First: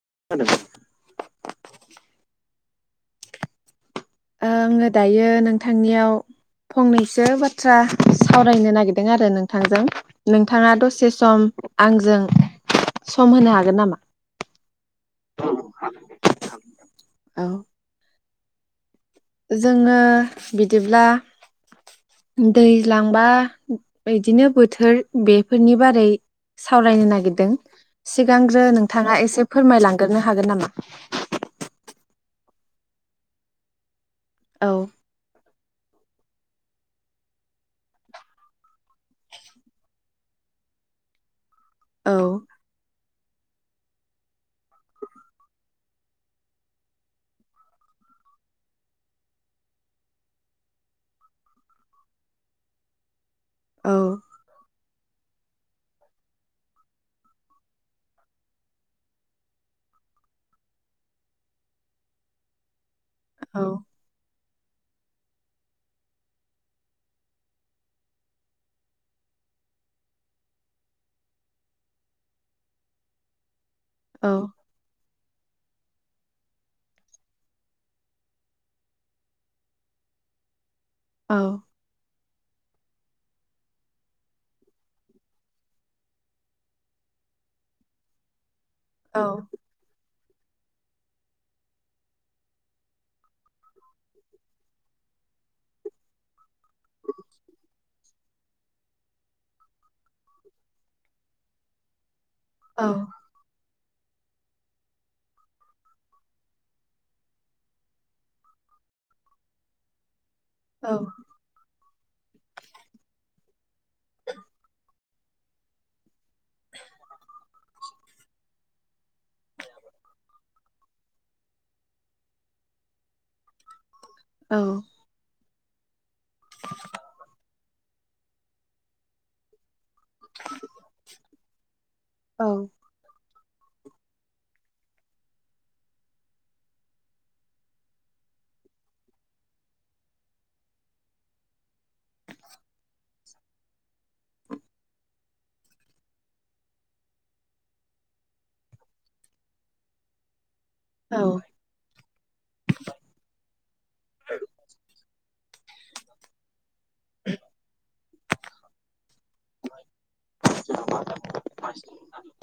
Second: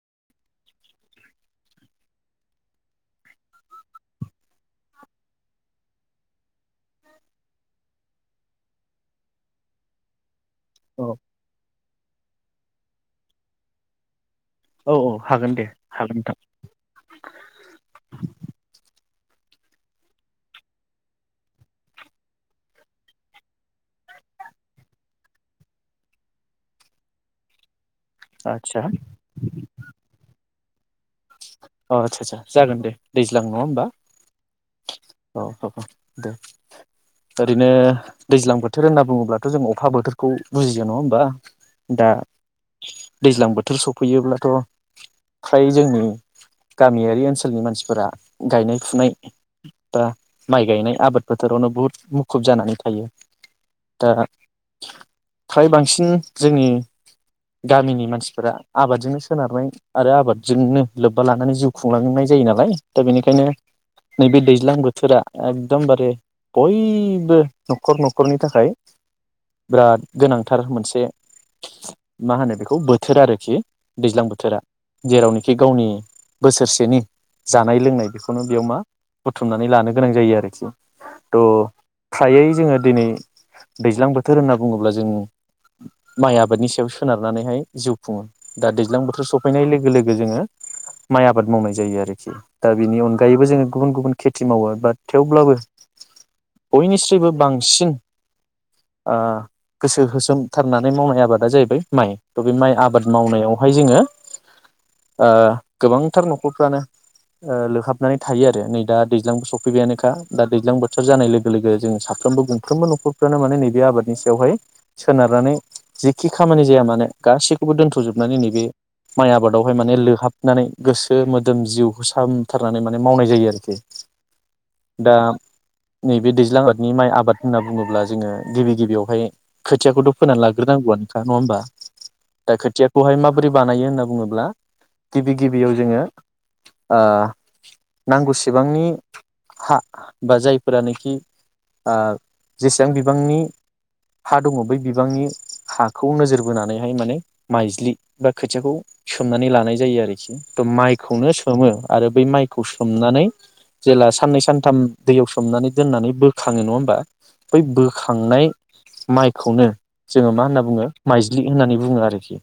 [unintelligible] आङो दायो नोंथांनियाव फंनैसो बाथ्रा सावरायनो नागिरदों आरो नोंथांजों। नोंथाङा औ दसे सम आंजों सम होनो हागोन नामा? औ औ हागोन दे हागोन नोंथां। औ जोङो बिदिब्ला दैज्लां बा बिदिनो बोथोर बेफोरनि बारै सावरायनो नागिरदों। सिगांग्रो आदसा नोंथाङा एसे फोरमायलांग्रोनो हागोन नामा? [inaudible] अ आच्छा आच्छा जागोन दे दैज्लां नङा होमबा? औ अ अ अ दे ओरैनो दैज्लां बोथोर होनना बुङोब्लाथ' जों अखा बोथोरखौ बुजियो नङा होमबा? दा औ दैज्लां बोथोर सफैयोब्लाथ' फ्राय जोंनि गामियारि ओनसोलनि मानसिफोरा गायनाय फुनाय बा माइ गायनाय आबाद फोथारावनो बहुत मुखुब जानानै थायो। औ दा फ्राय बांसिन जोंनि गामिनि मानसिफोरा आबादजोंनो सोनारनाय आरो आबादजोंनो लोब्बा लानानै जिउ खुंलांनाय जायो नालाय दा बेनिखायनो औ नैबे दै ज्लां बोथोरा एकदमबारे बयबो न'खर न'खरनि थाखाय बिराद गोनांथार मोनसे मा होनो बेखौ बोथोर आरोखि। औ दैज्लां बोथोरा। जेरावनिखि गावनि बोसोरसेनि जानाय लोंनाय बेखौनो बेयाव मा बुथुमनानै लानो गोनां जायो आरोखि। त। औ फ्रायै जोङो दिनै दैज्लां बोथोर होनना बुङोब्ला जों माइ आबादनि सायाव सोनारनानैहाय जिउ खुङो। दा दैज्लां औ बोथोर सफैनाय लोगो लोग बे जोङो। माइ आबाद मावनाय जायो आरोखि दा बेनि अनगायैबो जोङो गुबुन गुबुन खेथि मावो बाट थेवब्लाबो। बयनिस्रुबो बांसिन। आ गोसो होसोमथारनानै मावनाय आबादा जाहैबाय माइ - थ' बे माइ आबाद मावनायाव बेवहाय जोङो ओ गोबांथार न'खरफ्रानो लोहाबनानै थायो आरो नै दा दैज्लांबो सफैबायानोखा दा दैज्लां औ बोथोर जानाय लोगो लोगो जों। साफ्रोमबो गंफ्रोमबो न'खरफ्रानो माने नेै बे आबादनि सायावहाय सोनारनानै जि खि खामानि जाया माने गा बे दोन्थ'जोबनानै नैबे माइ आबादावहाय माने माने लोहाबनानै गोसो मोदोम जिउखौ सामथारनानै माने मावनाय जायो आरोखि। औ दा। नैबे दैज्लां आबादनि माइ आबाद होनाबो। बुङोब्ला जोङो गिबि गिबियावहाय। खोथियाखौथ' फोनानै लाग्रोनांगौआखा नङा होमबा दा खोथियाखौहाय मा बोरै बानायो होनना बुङोब्ला गिबि गिबियाव जोङो ओ नांगौसेबांनि हा बा जायफोरानोखि ओ जेसेबां बिबांनि हा दङ बै बिबांनि हाखौ नोजोर बोनानैहाय माने माइज्लि बा खोथियाखौ स सोमनानै लानाय जायो आरोखि। औ माइखौनो सोमो आरो बै माइखौ सोमनानै जेला साननै सानथाम दैयाव। हमनानै दोननानै बोखाङो नङा होम बा बै बो खांनाय माइखौनो। जोङो मा होन्ना बुङो माइज्लि होननानै बुङो आरोखि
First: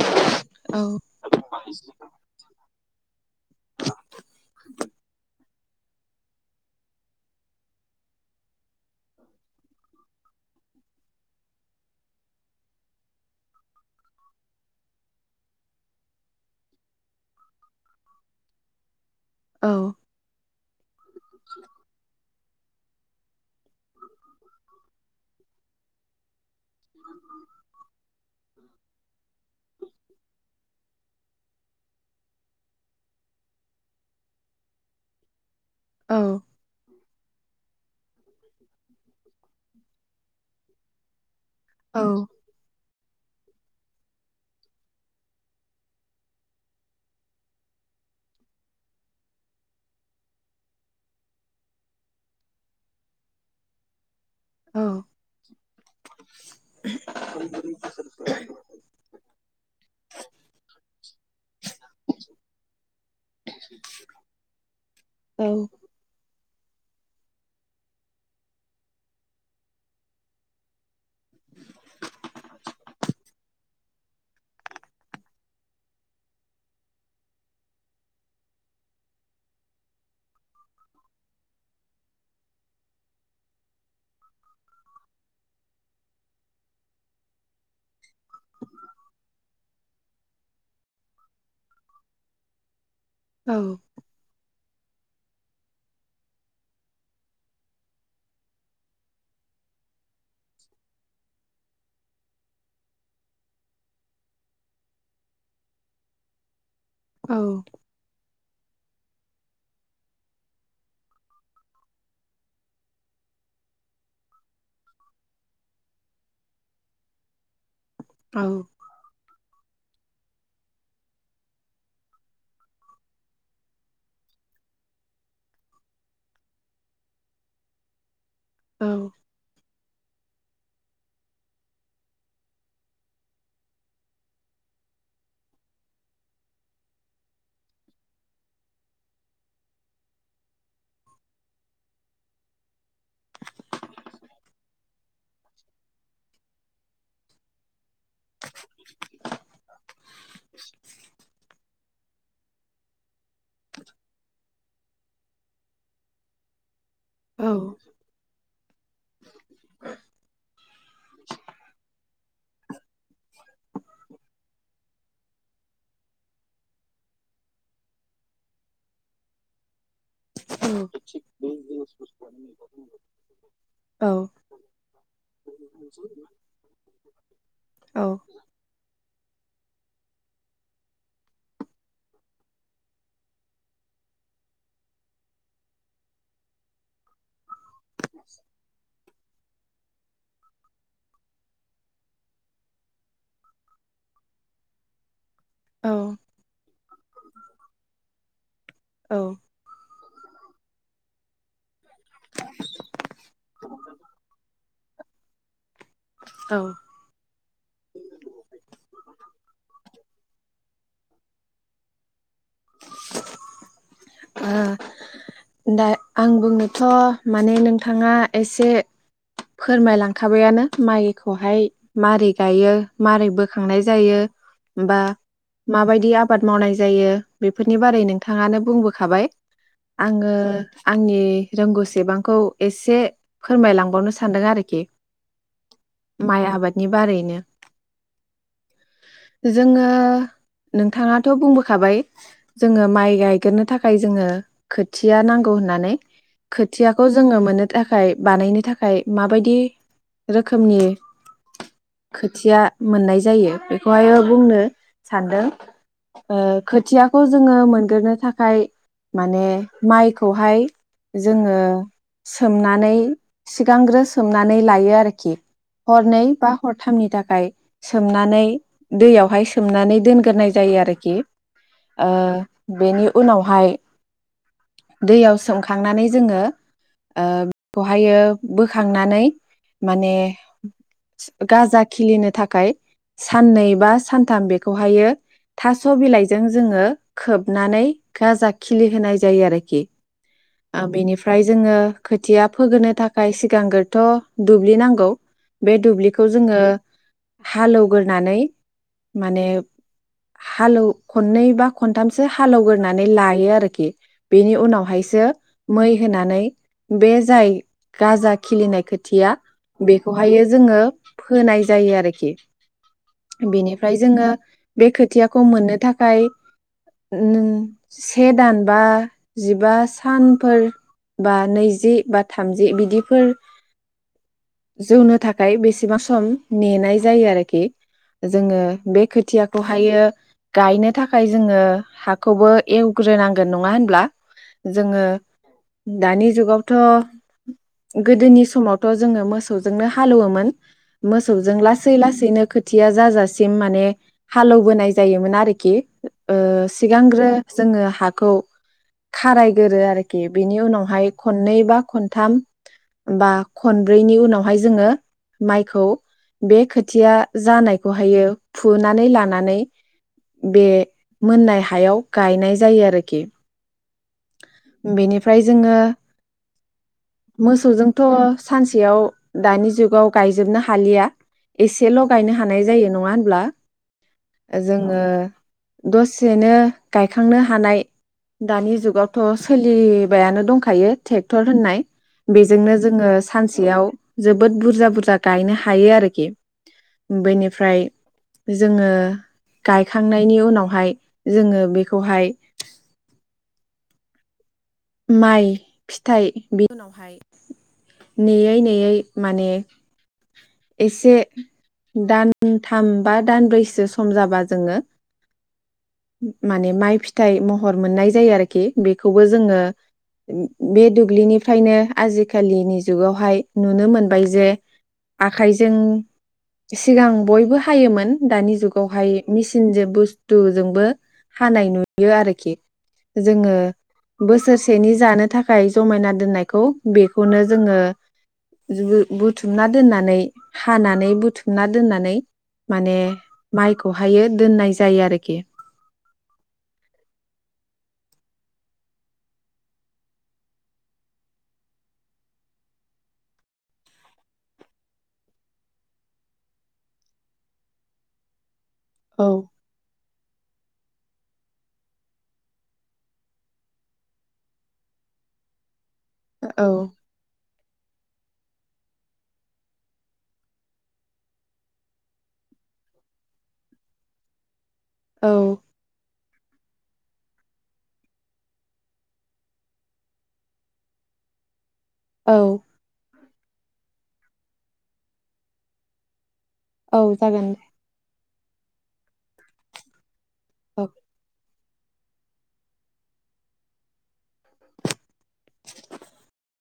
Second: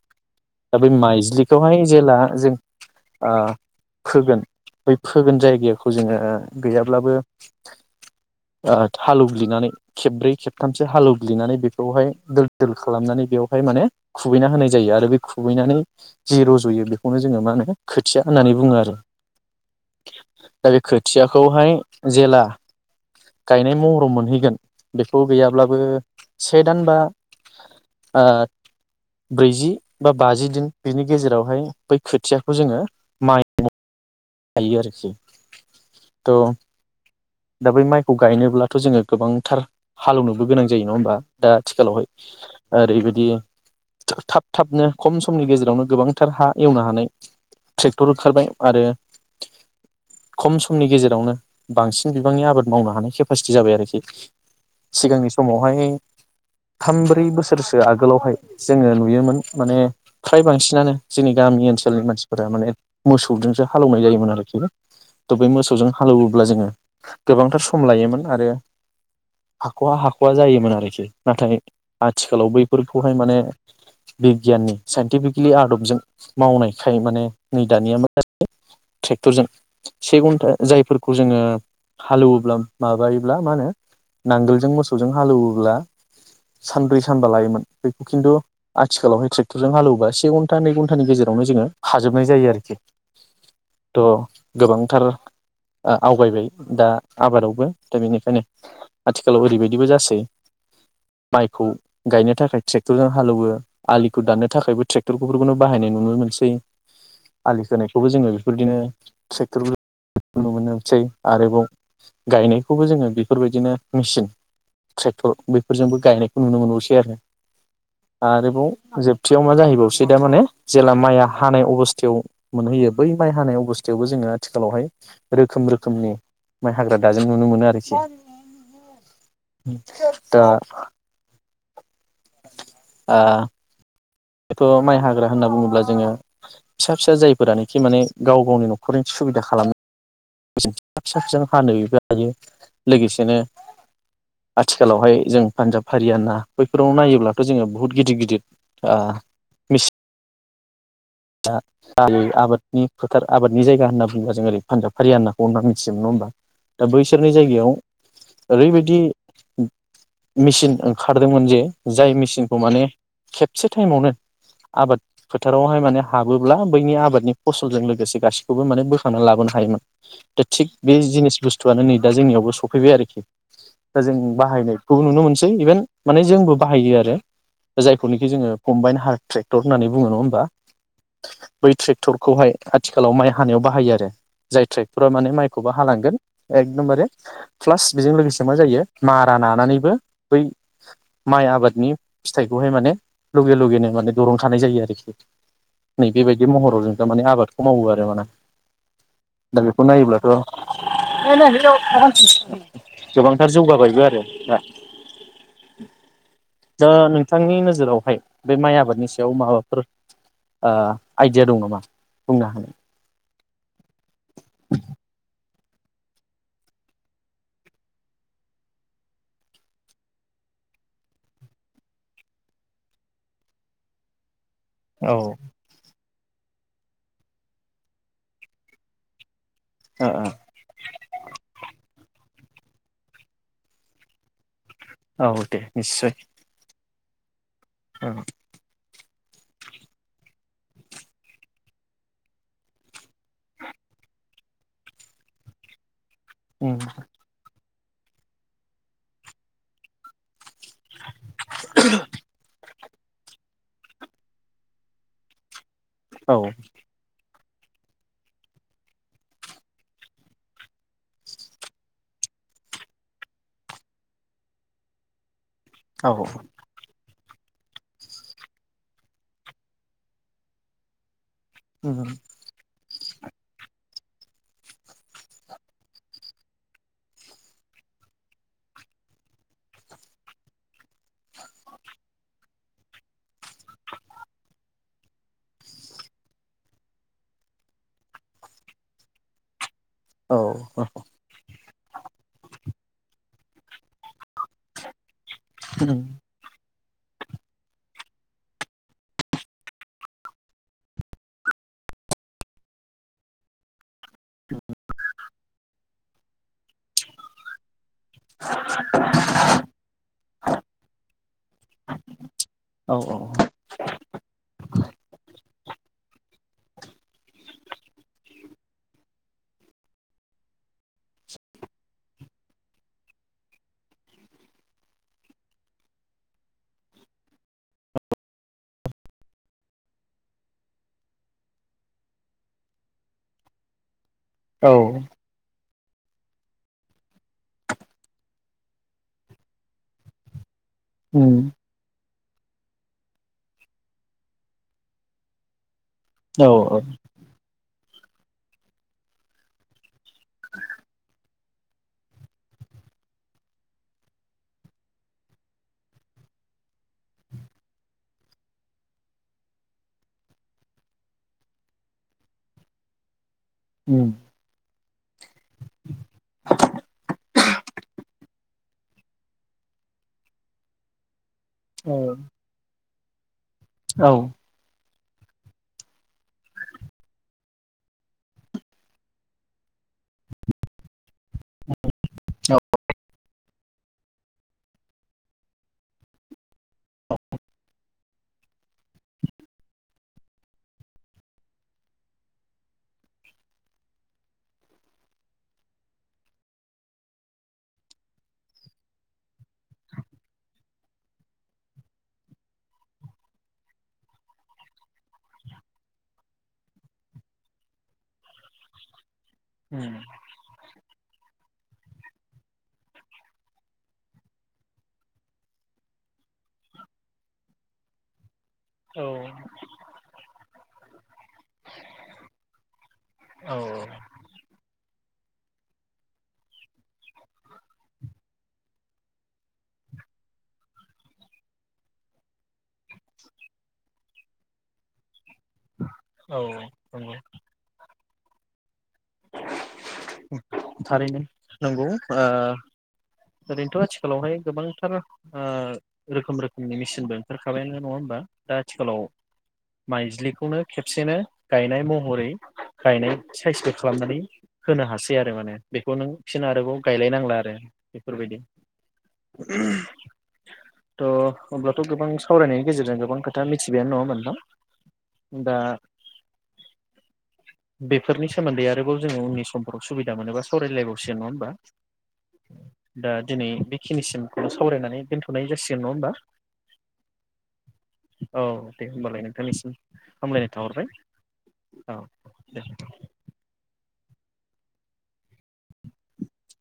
दा बेै माइज्लिक बेवहाय जेब्ला जों आ फोगोन बै फोगोन जा जायगाखौ जोङो गैयाब्लाबो ओ हालौवग्लिनानै खेबब्रै खेबथामसो हालौवग्लिनानै बेखौहाय दोल दोल खालामनानै बेयावहाय माने खुबैना होनाय जायो आरो बे खुबैनानै जि रज'यो बेखौनो जोङो मा होनो खोथिया होननानै बुङो आरो खोथियाखौहाय जेला गायनाय महराव मोनहैगोन बेखौ गैयाब्लाबो से दान बा ओ ब्रैजि बा बाजि दिन। बिनि गेजेरावहाय बै खोथियाखौ जोङो माइ गायो आरोखि। औ थ' दा बै माइखौ गायनोब्लाथ' जोङो गोबांथार हालेवनोबो गोनां जायो नङा होमबा? दा आथिखालावहाय औ ओरैबायदि बिदि थाब थाबनो खम समनि गेजेरावनो गोबांथार हा एवनो हानाय ट्रेक्टर ओंखारबाय आरो खम समनि गेजेरावनो बांसिन बिबांनि आबाद मावनो हानाय केपासिटि जाबाय आरोखि। औ सिगांनि समावहाय थाम ब्रै बोसोरसो आगोलावहाय जोङो नुयोमोन माने फ्राय बांसिनानो जोंनि गामि ओनसोलनि मानसिफोरा माने मोसौजोंसो हालौवनाय जायोमोन। बे मोसौजों हालौवो। ब्ला जोङो गोबांथार सम लायोमोन आरो हाख'आ हाख'आ जायोमोन आरोखि नाथाय आथिखालाव बैफोरखौहाय माने बिगियाननि साइन्टिफिकेलि आदबजों मावनायखाय माने नै दानिया [unintelligible] ट्रेक्टरजों से घन्टा जायफोरखौ जोङो हालेवोब्ला माबायोब्ला मा होनो नांगोलजों मोसौजों हालेवोब्ला सानब्रै सानबा लायोमोन। बेखौ खिन्थु आथिखालावहाय ट्रेक्टरजों हालौबा से घन्टा नै घन्टानि गेजेरावनो जोङो हाजोबनाय जायो आरोखि। औ। थ' गोबांथार ओ आवगायबाय दा आबादावबो दा बेनिखायनो आथिखालाव ओरैबायदिबो जासै माइखौ गायनो थाखाय ट्रेक्टरजों हालेवो आलिखौ दाननो थाखायबो ट्रेक्टरफोरखौनो बाहायनाय नुनो मोनसै। आलि खोनायखौबो जोङो बेफोरदिनो ट्रेक्टरबो नुनो मोनसै आरोबाव गायनायखौबो जोङो बेफोरबायदिनो मेसिन ट्रेक्टर बेफोरजोंबो गायनायखौ नुनो मोनोसै आरो। आरोबाव जोबथियाव मा जाहैबावसो दा माने जेला माइआ हानाय अबस्थायाव मोनहैयो बै माइ हानाय अबस्थायावबो जोङो आथिखालावहाय रोखोम रोखोमनि माइ हाग्रा दाजेम नुनो मोनो आरोखि। [unintelligible] दा आ बेथ' माइ हाग्रा होनना बुङोब्ला जोङो फिसा फिसा जायफोरानाखि माने गाव गावनि न'खरनि सुबिदा खालामनो फिसा फिसा हानोबो हायो लोगोसेनो आथिखालावहाय जों पान्जाब हारियाना बैफोराव नायोब्लाथ' जोङो बहुद गिदिर गिदिर आ मिस [inaudible] दा दालि आबादनि थार आबादनि जायगा होनना बुङोबा जों ओरै पान्जाब हारियानाखौ होनना मिथियोन नङा होमबा? दा बैसोरनि जायगायाव ओरैबायदि मेचिन ओंखारदोंमोन जे जाय मेचिनखौ माने खेबसे टाइमावनो आबाद फोथारावहाय माने हाबोब्ला बैनि आबादनि फसलजों लोगोसे गाससिखौबो माने बोखांना लाबोनो हायोमोन। दा थिग बे जिनिस बुस्थुआनो नै दा जोंनियावबो सफैबाय आरोखि दा जों बाहायनायखौबो नुनो मोनसै इभेन माने जोंबो बाहायो आरो दा जायखौनोखि जोङो कम्बाइन हा ट्रेक्टर होननानै बुङो नङा होमबा? बै ट्रेक्टरखौहाय आथिखालाव माइ हानायाव बाहायो आरो जाय ट्रेक्टरा माने माइखौबो हालांगोन एकदमबारे प्लास बेजों लोगोसे मा जायो मारा ना नानैबो बै माइ आबादनि फिथाइखौहाय माने लगे लगेनो माने बरन खानाय जायो आरोखि। नै बेबायदि महराव जों थारमाने आबादखौ मावो आरो ना दा बेखौ नायोब्ला [unintelligible] गोबांथार जौगाबायबो आरो दा दा नोंथांनि नोजोरावहाय बे माइ आबादनि सायाव माबाफोर आह आइडिया दं नामा बुंनो हानाय ओ दा आं बुंनोथ' माने नोंथाङा एसे फोरमायलांखाबायानो माइखौहाय मारै गायो मारै बोखांनाय जायो बा औ माबायदि आब बाद मावनाय जायो बेफोरनि बारै नोंथाङानो बुंबो खाबाय ओ आङो आंनि रोंगौसेबांखौ एसे फोरमायलांबावनो सानदों आरो औ दे निस्सय नि बारैनो ओ जोङो नोंथाङाथ' बुंबोखाबाय जोङो माइ गायगोरनो था खाय जोङो खोथिया नांगौ होननानै। उम खोथियाखौ जोङो मोनो थाखाय बानायनो थाखाय माबायदि रोखोमनि खोथिया मोननाय जायो बेखौहायो बुंनो सानदों औ ओ खोथियाखौ जोङो मोनगोरनो थाखाय माने माइखौहाय जोङो सोमनानै सिगांग्रो सोमनानै लायो आरोखि औ हरनै बा हरथामनि था आइ सोमनानै दैयावहाय सोमनानै दोनग्रोनाय जायो आरोखि ओ बेनि उनावहाय दैयाव सोमखांनानै जोङो ओ बहायो बोखांनानै माने गाजा खिलिनो थाखाय साननै बा सानथाम बेखौहायो थास' बिलाइजों जोङो खोबनानै गाजा खिलि होनाय जायो आरोखि औ ओ बेनिफ्राय जोङो खोथिया फोगोनो थाखाय सिगांग्रोथ' दुब्लि नांगौ बे उम दुब्लिखौ जोङो हालौ गोर नानै माने हालौ खननै बा खनथामसो हालौ गोर नानै ला बे आरोखि बेनि उनावहायसो मै होनानै बे जाय गाजा खिलिनाय खोथिया बेखौहायो जोङो फोनाय जायो आरोखि औ बेनिफ्राय जोङो बे खोथिया खौ मोननो थाखाय नों से दान बा जिबा सानफोर बा नैजि बा थामजि बिदिफोर जौनो थाखाय बेसेबा सम नेनाय जायो आरोखि जोङो बे खोथियाखौहायो गायनो थाखाय जोङो हाखौबो एवग्रोनांगोन नङा होनब्ला उम जोङो दानि जुगावथ' गोदोनि समावथ' जोङो मोसौजोंनो हालौवोमोन । मोसौजों लासै लासै थैनो खोथिया जाजासिम माने हालौबोनाय जायोमोन आरोखि ओ औ सिगांग्रो ओ हाखौ खारायगोरो आरो खि बिनि उनावहाय खननै बा खनथाम बा खनब्रैनि उनावहाय जोङो माइखौ बे खोथिया जानायखौहायो फुनानै लानानै बे मोननाय हायाव गायनाय जायो आरो खि उम बेनिफ्राय जोङो मोसौजोंथ सानसेयाव दानि जुगाव गायजोबनो हालिया एसेल गायनो हानाय जायो नं ङा होनोमब्ला औ ङो दसेनो गायखांनो हानाय दानि जु गावथ' सोलिबायानो दंखायो ट्रेक्टर होननाय औ नंगौ बेजोंनो जोङो सानसेयाव जोबोद बुरजा बुरजा गायनो हायो आरोखि बेनिफ्राय जोङो गायखांनायनि उनावहाय जोङो बेखौहाय माइ फिथाइ बेनि उनावहाय नेयै नेयै माने एसे दानथाम बा दानब्रैसो सम जाबा जोङो माने माइ फिथाइ महर मोननाय जायो आरोखि बेखौबो जोङो बे दुब्लिनिफ्रायनो आजिखालिनि जुगावहाय नुनो मोनबाय जे आखाइजों सिगां बयबो हायोमोन दानि जुगावहाय मेसिन जों बुस थु जोंबो हानाय नुयो आरो खि जोङो बोसोर सेनि जानो थाखाय जमायना दोननायखौ बेखौनो जोङो जु बुथुमना दोननानै हानानै बुथुमना दोननानै माने माइखौहाय दोननाय जायो आरोखि । औ औ थारैनो नंगौ ओ ओरैनोथ' आथिखालावहाय गोबांथार ओ रोखोम रोखोमनि मेसिनबो ओंखार खाबायानो नङा होमबा दा आथिखालाव औ माइज्लिखौनो खेबसेनो गायनाय महरै गायनाय सायसथ' खालामनानै होनो हासै आरो माने बेखौ नों फिन औ आरोबाव गायलायनांला आरो बेफोरबायदि थ' अब्लाथ' गोबां सावरायनायनि गेजेरजों गोबां खोथा मिथिबायानो नङा नोंथां औ । दा बेफोरनि सोमोन्दै आरोबाव जोङो उननि समफोराव सुबिदा मोनोबा सावराय लायबावसिगोन नङा होमबा औ । दा दिनै बे खिनिसिमखौनो सावरायनानै दोनथ'नाय जासिगोन नङा होनोमबा ‌। औ जागोन दे । औ दे होमबालाय नोंथांनिसिम। हामलायनाय औ। थाहरबाय। औ दे। [unintelligible]